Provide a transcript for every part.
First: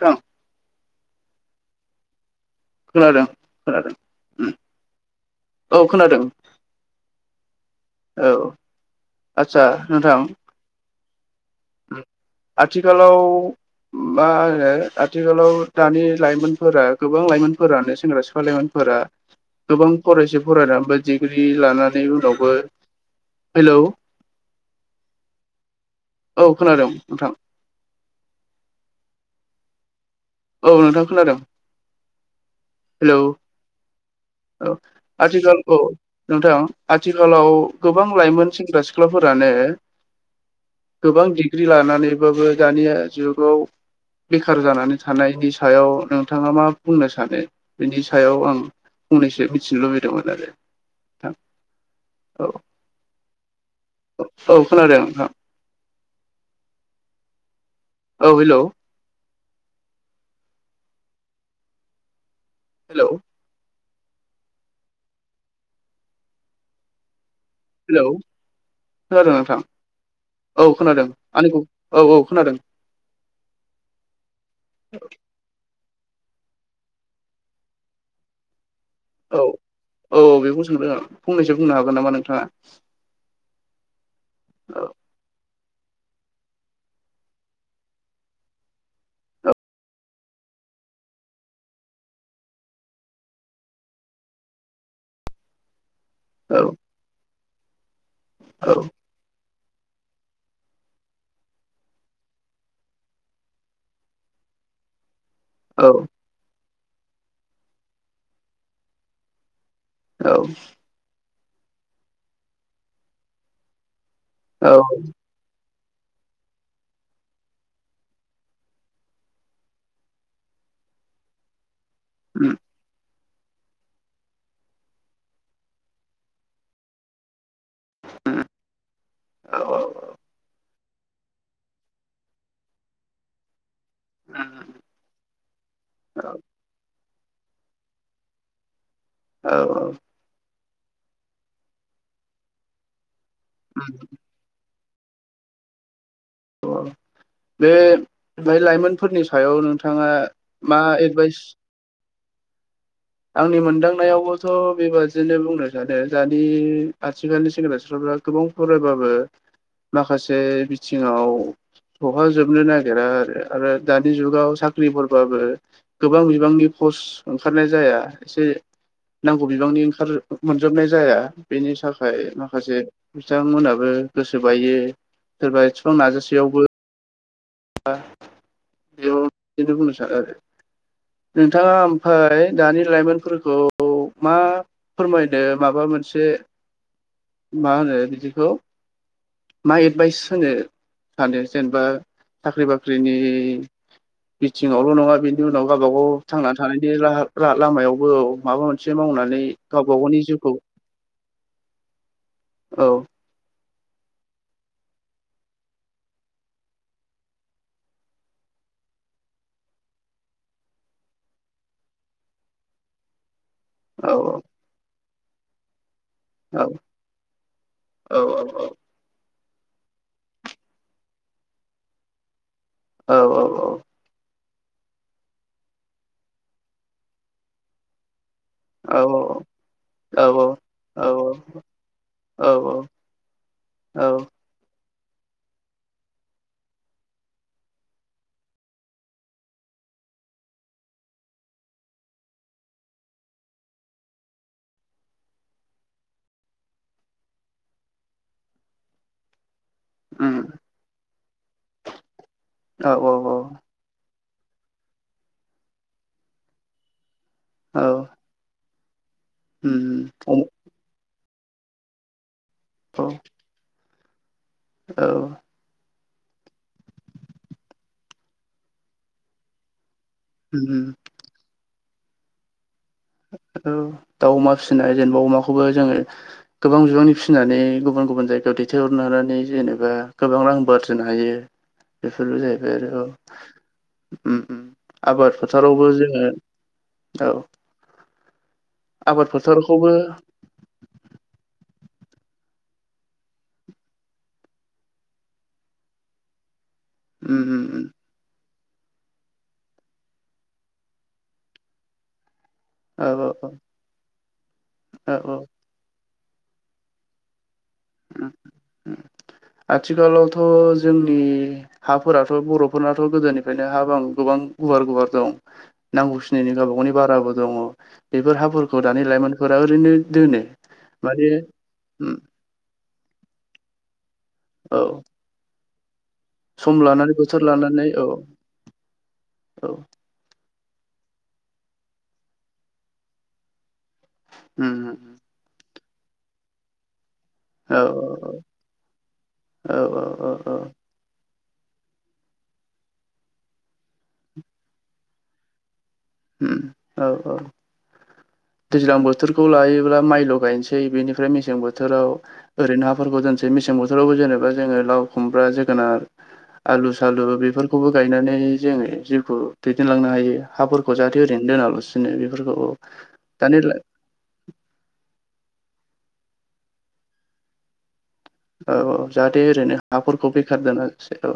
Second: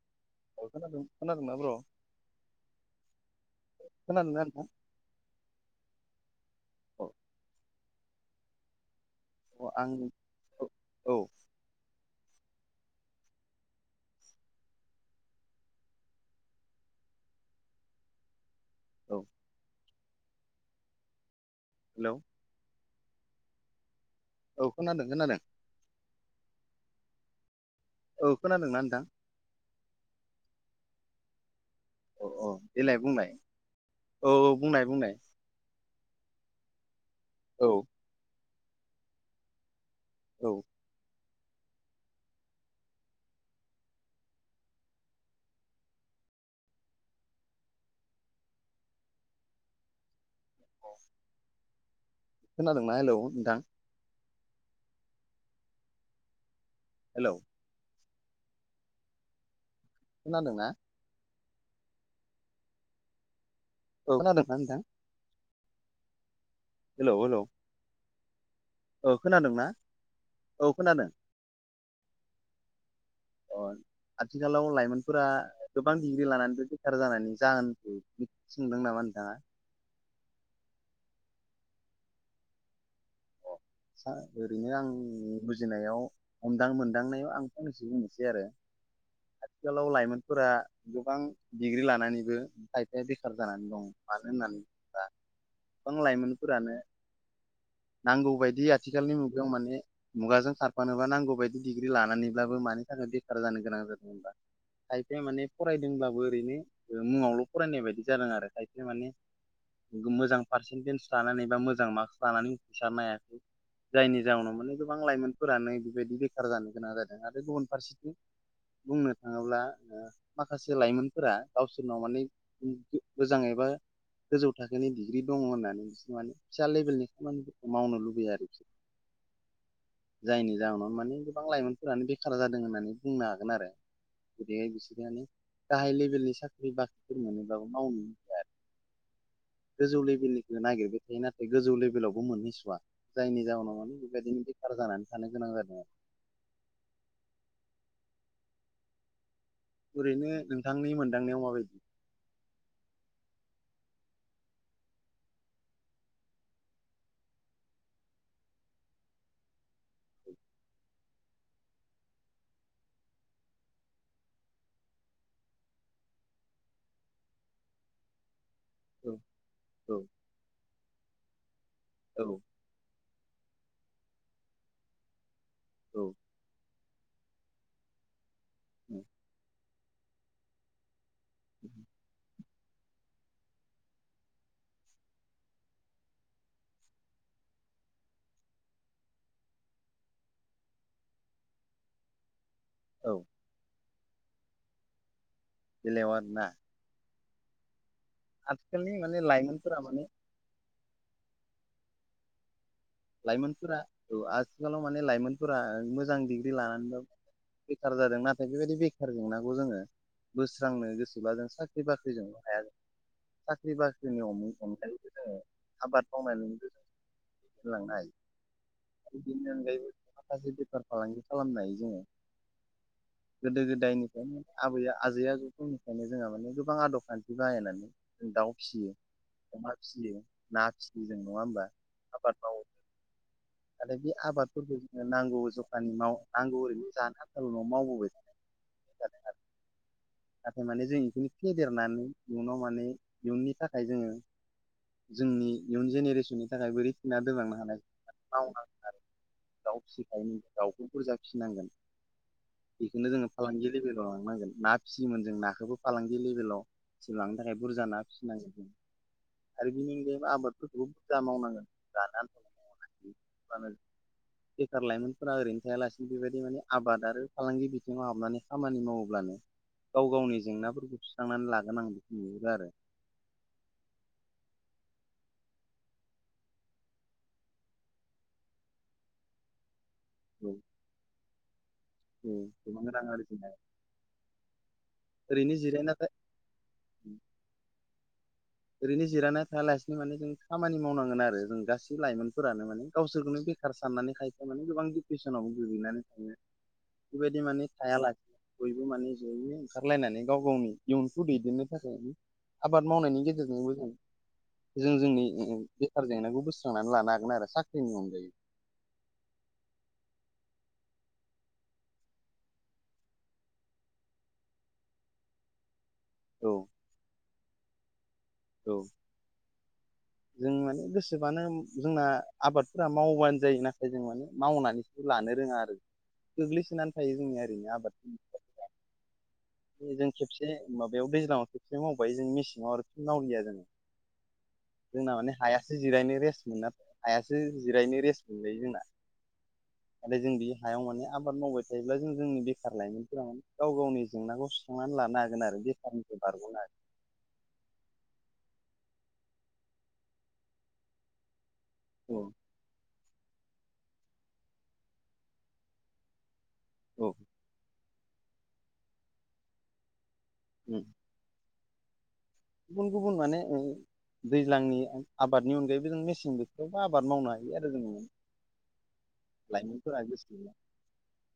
औ औ खोनादों खोनादोंना ब्र' खोनादों खोनादों खोनादोंना उम नोंथां औ खोनादों अ औ आचचसा अ आं नोंथां औ आथिखालाव मा होनो आथिखालाव दानि लाइमोनफोरा गोबां लाइमोनफोरानो सेंग्रा सिख्ला लाइमोन फोरा औ गोबां फरायसे फरायनानैबो डिग्रि लानानै हेलौ उनावबो हेलौ औ खोनादों खोनादों औ खोनादों नोंथां औ खोनादोंना नोंथां औ नोंथां खोनादों अ औ देलाय हेलौ बुंलाय औ आथिखाल औ नोंथां आथिखालाव औ गोबां लाइमोन सेंग्रा सिख्लाफोरानो औ गोबां डिग्रि लानानैबाबो दानिया जुगाव बेखार जानानै थानायनि सायाव नोंथाङा मा बुंनो सानो बेनि सायाव आं फंनैसो मिथिनो लुबैदोंमोन आरो नोंथां औ खोनादोंना हेलौ नोंथां औ खोनादों नोंथां हेल' औ हेल' खोनादोंना हेल' औ खोनादों ना नोंथां हेल' हेल' हेलौ खोनादों नोंथां औ खोनादों आंनिखौ औ औ खोनादों अ आथिखालाव लाइमोनफोरा गोबां डिग्रि लानानैबो बेखार जानायनि जाहोनखौ सोंदों नामा नोंथाङा औ औ बेखौ सोंदों आं फंनैसो बुंनो हागोन नामा नोंथाङा हा ओरैनो आं औ बुजिनायाव हमदां मोनदांनायाव आं फंनैसो बुंनोसै आरो आथिखालाव लाइमोनफोरा गोबां डिग्रि लानानैबो खायफाया बेखार जानानै दं मानो होननानै बुङोब्ला गोबां औ लाइमोनफोरानो नां औ आथिखालनि मुगायाव माने मुगाजों खारफानोबा नांगौ बायदि डिग्रि लानानैब्लाबो मानि थाखाय बेखार जानो गोनां जादों हमबा [inaudible] खायसे माने औ फरायदोंब्लाबो ओरैनो मुङावल' फरायनाय बायदि जादों आरो खायसे माने औ मोजां पारसेन्टेज लानानै बा मोजां मार्कस लानानै उथ्रिसारनो हायाखै जायनि जाउनाव माने औ गोबां लाइमोनफोरानो बेबायदि बेखार जानो गोनां जादों आरो गुबुन फारसेथिं बुंनो थाङोब्ला माखासे लाइमोनफोरा गावसोरनाव माने उम मोजां एबा गोजौ थाखोनि डिग्रि दङ होननानै बिसोर माने फिसा लेभेलनि खामानिफोरखौ मावनो लुबैयो औ जायनि जाहोनाव माने गोबां लाइमोनफोरानो बेखार जादों होननानै बुंनो हागोन आरो बे औ बिसोरनानो गाहाय औ लेभेलनि साख्रि बाख्रि सम मोनोब्लाबो मावनो गोसो जाया औ गोजौ लेभेलनिखौ नागिरबाय थायो नाथाय गोजौ लेभेलावबो मोनहैसवा जायनि जाउनाव माने बेबायदिनो बेखार जानानै थानो गोनां जादों [unintelligible] अ बे बे लाइमोनफोरनि सायाव नोंथाङा ओरैनो मा नोंथांनि मोनदांनायाव एडभाइस माबायदि आंनि मोनदांनायावबोथ' बेबादिनो बुंनो सानो दानि आथिखालनि सेंग्रा सिख्लाफ्रा गोबां फरायबाबो माखासे बिथिङाव सौहाजोबनो नागिरा आरो आरो दानि जुगाव साख्रिफोरबाबो गोबां बिबांनि पस ओंखारनाय जाया एसे औ नांगौ बिबांनि औ ओंखार मोनजोबनाय जाया बेनि थाखाय औ माखासे बिथांमोनाबो गोसो बायो सोरबा एथ'बां औ नाजासेयावबो बा [unintelligible] [unintelligible] बुंनो सानो आरो नोंथाङा ओमफ्राय दानि लाइमोनफोरखौ मा फोरमायदो माबा मोनसे मा होनो बिदिखौ मा एदभाइस होनो सानो जेनबा साख्रि बाख्रिनि औ बिथिङावल' नङा बेनि उनाव गावबा गाव बेलायाव आरोना थांना थानायनि लाहार [unintelligible] लामायावबो माबा आथिखालनि मोनसे माने मावनानै लाइमोनफोरा गावबा माने गावनि जिउखौ औ लाइमोनफोरा औ आथिखालाव माने लाइमोनफोरा मोजां डिग्रि लानानै बेखार जादों नाथाय बेबायदि बेखार जेंनाखौ जोङो बोस्रांनो गोसोबा जों साख्रि बाख्रिजोंल' हाया ख्रि औ बाख्रिनि अनगायैबो जोङो आबाद मावनानैबो औ औ औ बिनि अनगायैबो माखासे बेफार फालांगि खालामनो हायो जोङो औ गोदो गोदायनिफ्रायनो आबै आजै आजौफोरनिफ्रायनो जोंहा माने गोबां आदब खान्थि बाहायनानै दाउ औ फिसियो अमा औ फिसियो ना औ फिसियो जों नङा होमबा [unintelligible] औ आरो औ बे आबादखौ [unintelligible] नांगौ जखानि माव नांगौ ओरैनो जानो आनथाल' न'आव मावबोबाय [unintelligible] [unintelligible] नाथाय माने जों इखौनो फेदेरनानै इयुनाव माने इयुननि थाखाय जोङो जोंनि इयुन जेनेरेसननि थाखाय बोरै थिना दोनलांनो हानाय मावनांगोन आरो दाउ फिसिखायो उम दाउखौ बुरजा फिसिनांगोन औ बेखौनो जोङो औ फालांगि लेबेलाव ला [unintelligible] ना फिसियोमोन जों नाखोबो फालांगि लेबेलाव लांनो थाखाय औ बुरजा ना फिसिनांगोन जों आरो बिनि उम अनगायैबो आबादफोरखौ बुरजा औ मावनांगोन [unintelligible] [unintelligible] बेखार औ लाइमोनफोरा ओरैनो थायालासे बेबायदि माने आबाद आरो फालांगि बिथिङाव हाबनानै खामानि मावोब्लानो गाव गावनि उम जेंनाफोरखौ सुस्रांनानै लागोन आं बेखौ नुहुरो आरो औ दाउ अमा फिसिनाय जेनबा अमाखौबो जोङो गोबां बिबांनि फिसिनानै गुबुन गुबुन जायगायाव दैथायहरनो नानानै जेनेबा गोबां रांबो [unintelligible] हायो बेफोरबो जाहैबाय गोबां रां आरजिनो [unintelligible] उम उम आबाद ओरैनो फोथारावबो जिरायना जोङो औ ओरैनो आबाद जिरायना फोथारखौबो थायालासिनो माने जों खामानि मावनांगोन आरो जों गासै लाइमोनफोरानो माने गावसोरखौनो बेखार साननानै खायफा माने गोबां दिडप्रेसनावबो गोग्लैनानै थायो बेबायदि उम उम माने उम थाया ला बयबो माने जयैनो ओंखारलायनानै गाव गावनि इयुनखौ दैदेननो थाखाय आबाद औ मावनायनि औ औ गेजेरजोंबो जों औ जों-जोंनि औ [unintelligible] खार जेंनाखौ बोस्रांनानै लानो हागोन आरो साख्रिनि अनगायै उम थ' जोंनि हाफोराथ' बर'फोरनाथ' गोदोनिफायनो हा बां गोबां गुवार गुवार दं नांगौ खिनायनि औ गावबा गावनि बाराबो दङ' बेफोर औ हाफोरखौ दानि लाइमोनफोरा ओरैनो दोनो जों माने गोसोबानो जोंना उम आबादफोरा मावबानो जायो नाथाय जों माने औ मावनानैसो लानो रोङा आरो। सम गोग्लैसोनानै थायो लानानै जोंनि बोथोर ओरैनो लानानै आबाद औ औ जों खेबसे माबायाव दैज्लाङाव खेबसे मावबाय जों मेसेङाव आरो खि मावलिया जोङो उम उम जोंना माने हाया। जि जिरायनो रेस्ट मोना। हायासो औ जिरायनो रेस्ट मोनलायो जोंना औ नाथाय औ जों बे औ हायाव माने आब आबाद मावबाय थायोब्ला जों जोंनि बेखार लाइमोनफोरा माने गाव गावनि जेंनाखौ सुस्रांनानै लानो हागोन आरो बेखारनि ओम औ औ दैज्लां बोथोरखौ लायोब्ला माइल' गायनोसै बेनिफ्राय मेसें बोथोराव हागोन ओरैनो थरग जानसै मसें बोथोरावबो जेनेबा जोङो लाव खुमब्रा जोगोनार आलु औ सालु बेफोर खौबो गायनानै जोङो जिउखौ दैदेनलांनो हायो हाफोरखौ जाहाथे ओरैनो दोनालासिनो बेफोरखौ औ गुबुन गुबुन माने दानि ओ दैज्लांनि आब आबादनि अनगायैबो जों मेसें बोथोरावबो आबाद मावनो हायो आरो जों औ औ जाहाथे ओरैनो हाफोरखौ गैला बेखार दोनखि औ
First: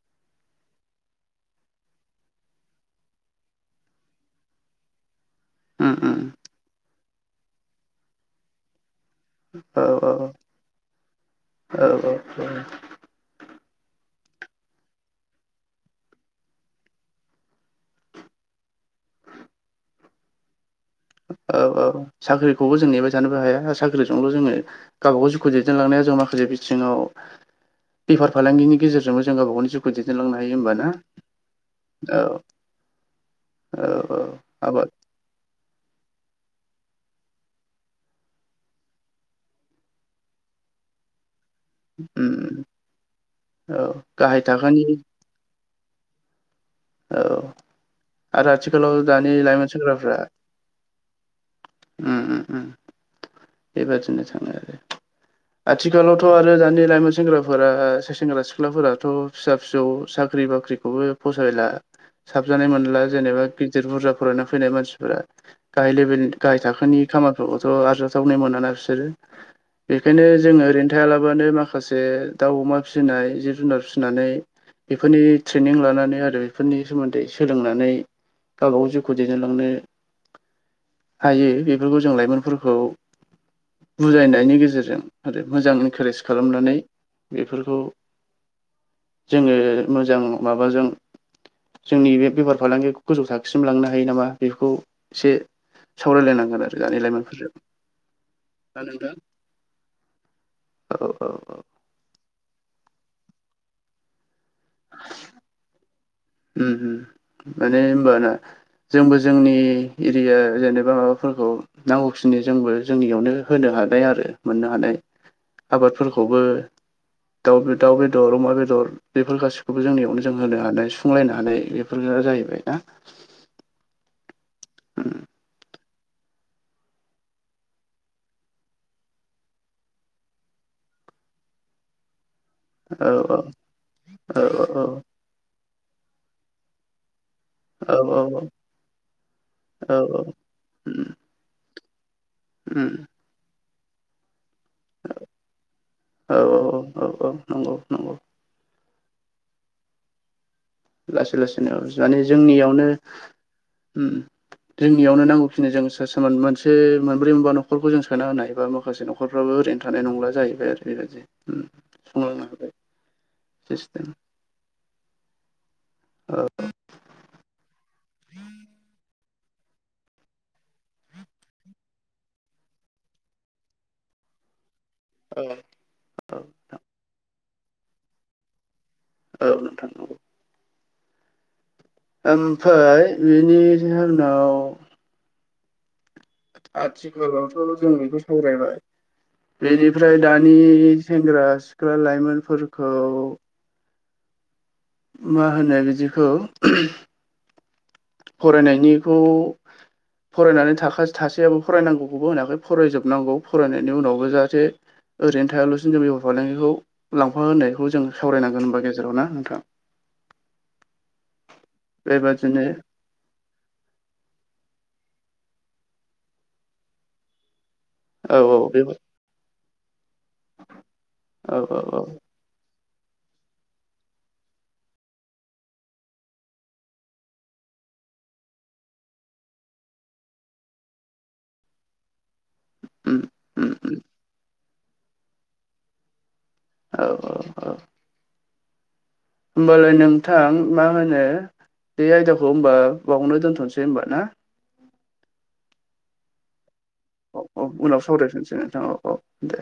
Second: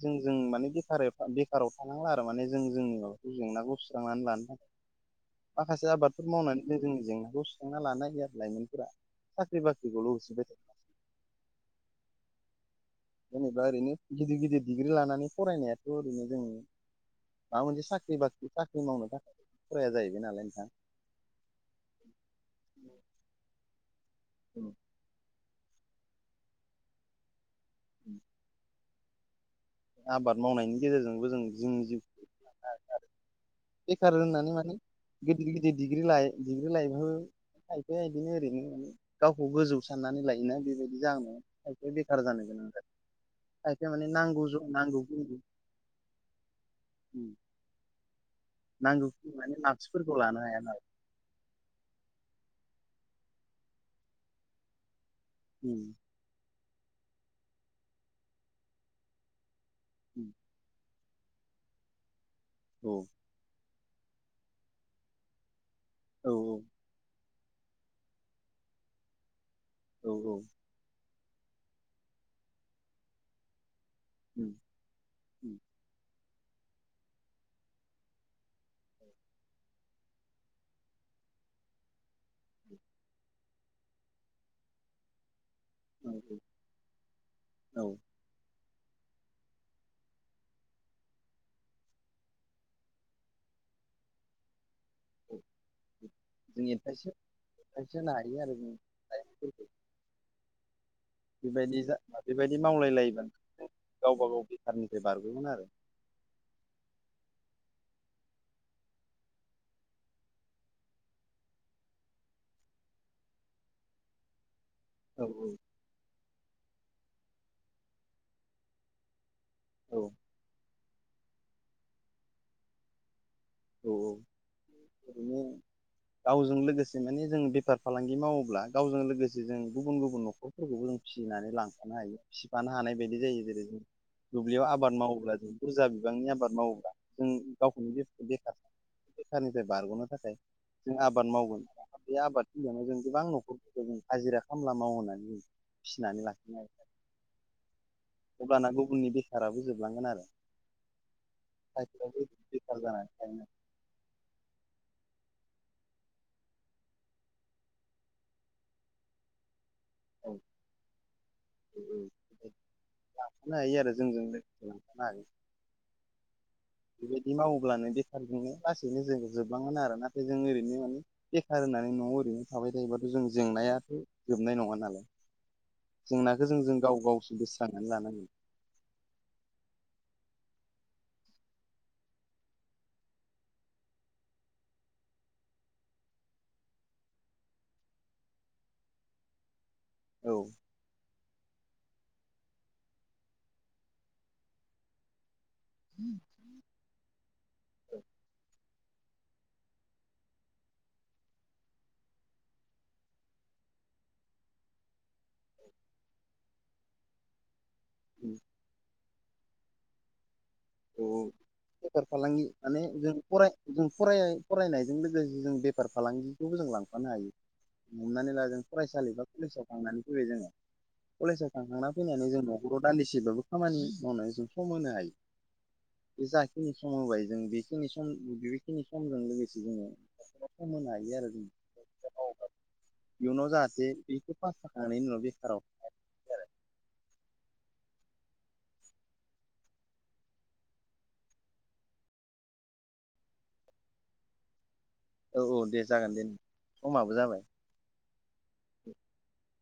जों जों माने बेफारे बेखाराव थानांला आरो माने जों जोंनि माबाखौ जेंनाखौ फ्रांनानै लानो थाखाय माखासे उम उम आबादफोर मावनानै जोंनि जेंनाखौ सुस्रांना लानो हायो आरो लाइमोनफोरा साख्रि औ बाख्रिखौल हुसुबाय [inaudible] बा [unintelligible] नेब्ला ओरैनो गिदिर गिदिर डिग्रि लानानै फरायनायाथ' ओरैनो जोंङ। माबा मोनसे साख्रि बाख्रि साख्रि मावनो थाखाय फराया जाहैबाय नालाय नोंथां औ औ साख्रिखौबो जों नेबाय जानोबो हाया साख्रिजोंल' जोङो गावा गाव ज खौ दैदेनलांनायाव जों माखासे बिथिङाव बेफार फालांगिनि गेजेरजोंबो जों गबा गावनि जिउखौ दैदेनलांनो आबाद हायो होमबा मावनायनि ना गेजेरजोंबो जों जिोंनि औ जिउखौ औ [unintelligible] बेखार औ होननानै माने आबाद गिदिर गिदिर डिग्रि लाय डिग्रि लायहो खायफाया बिदिनो ओरैनो मानि गावखौ गोजौ साननानै लायोना बेबायदि जाहोनाआव आखसे बेखार जानो उम गोनांार औ आख माने गाहाय नांगौ ज थाखोनि नांगौ [unintelligible] नों बेखौ माने लाइमोन सेंग्राफ्रा नार्सफोरखौ लानो हाया ना उम उम उम बेबायदिनो सालाय आथिखालावथ' आरो दानि लाइमोन सेंग्राफोरा से सेंग्रा सिख्लाफोराथ' फिसा फिसौ साख्रि बाख्रिखौबो फसायला साबजानाय औ मोनला जेनेबा दिर बुरजा फरायना फैनाय मानसिफोरा गाहाय लेभेल औ गाहाय थाखोनि खामानिफोरखौथ' थावनाय मोन ना बिसोरो बेखायनो औ जोङो ओरैनो थलाब बानो माखासे दाउ अमा फिसिनाय जिब जुनार फिसि नानै बेफोरनि ट्रेनिं लानानै आरो बेफोरनि सोमोन्दै सोलोंनानै गावबागाव जिउखौ दैदेनलांनो हायो बेफोरखौ जों लाइमोनफोरखौ बुजायनायनि गेजेरजों आरो। मोजां इनकारेज खालामनानै बेफोरखौ औ जोङो मोजां माबाजों जोंनि बे बेफार फालांगिखौ गोजौ थाखोसिम लांनो हायो नामा बेफोरखौ एसे जों सावरायलायनांगोन आरो एडभाइस दानि लाइमोनफोरजों। एडभाइस होनो हायो आरो जों ना नोंथां [inaudible] खौ औ औ बेबायदि जा बेबायदि मावलायलायोबानो गावबा गाव बेखारनिफ्राय बारग'गोन आरो। उम हु माने हबाना जोंबो जोंनि एरिया जेनेबा माबाफोरखौ नांगौखिनि जोंबो जोंनियावनो होदों। हादाय आरो मोननो हानाय औ आबादफोरखौबो दा दाउ बेदर अमा बेदर बे बेफोर गाैखौबो औ जोंनियावनो जों होनो हानाय सुफुंलायनो हानाय बेफोर जाहैबाय ना। औ औ उम [unintelligible] गावजों लोगोसे माने जों बेफार फालांगि मावोब्ला गावजों लोगोसे जों गुबुन गुबुन न'खरफोरखौबो जों फिसियो फिनानै लांफानो हायो। सिफानो हानाय औ बायदि औ जायो जेरै जों औ दुब्लियाव आबाद मावोब्ला जों बुरजा बिबांनि आबाद मावोब्ला जों गावखौनो बे औ बेखार बेखारनिफ्राय औ बारग'नो औ थाखाय जों उम आबाद मावगोन। बे आबाद थिलियावाव उम जों गोबां न'खरफोरखौ जों हाजिरा खामला मावनानै फिसिनानै औ लाखिनो हायो औ औ औ नंगौ नंगौ अब्ला नांगौ उननि बेखाराबो जोबलांगोन आरो। लासै लासैनो माने खायफायाबो बेखार जोंनियावनो जानानै थायो उम जों नियाव नांगौ खिनि जों सोर मोनसे मोनब्रै मोनबा न'खरखौ जों सोना होनानाय एबा माखासे नख'रफ्राबो ओरैनो थानाय नंला औ जाहैबाय आरो बेबायदि उम संलांनो हाबाय। लांफानो हायो आरो सिस्टेम जोंजों लांफानो हायो। औ। बेबायदि मावोब्लानो बेखारजोंनो लासैनो जों जोबलांगोन आरोना जों ओरैनो माने बेखार होननानै न'आव ओरैनो थाबाय थायोबाथ' जों जेंनायाथ' जोबनाय नङा नालाय। औ जेंनाखौ जों जों गाव गावसो बोस्रांनानै लानांगोन। औ नोंथां। ओमफ्राय बिनि उनाव आथिखालावथ' जों बेखौ सावरायबाय बेनिफ्राय औ दानि सेंग्रा सिख्ला लाइमोनफोरखौ मा होनो बिदिखौ फरायनायनिखौ फरायनानै थाख थासेयाबो फरायनांगौखौबो होनाखै फरायजोबनांगौ फरायनायनि उनावबो जाहाथे ओरैनो थायालासे जों बेफार फालांगिखौ लांफा होनायखौ जों सावरायनांगोन होनबा गेजेराव ना? था औ बेफार फालांगि माने जों फराय जों फराय फरायनाय जों बेफार फालांगिखौबो जों लांफानो हायो हमनानै औ ला जों औ बे फरायसालि बा कलेजाव थांनानै फैबाय जोङो कलेजाव औ औ थांखांना औ फैनानै जों दा राव दान्दिसेबाबो खामानि मावनो जों सम होनो हायो। बे जाखिनि सम होबाय जों बेखिनि सम बेखिनि समजों लोगोसे जोङो खम होनो हायो आरो जों उम इयुनाव उम जाहाथे बेखौ फास जाखांनायनि उनाव बेखाराव था आरो औ औ औ। होमबालाय नोंथां मा होनो बे आयदाखौ होनबा बावनो दोन्थ'नोसै होनबा ना? औ औ दे जागोन दे। समाबो जाबाय औ औ उनाव सावरायफिनसै नोंथां औ औ दे।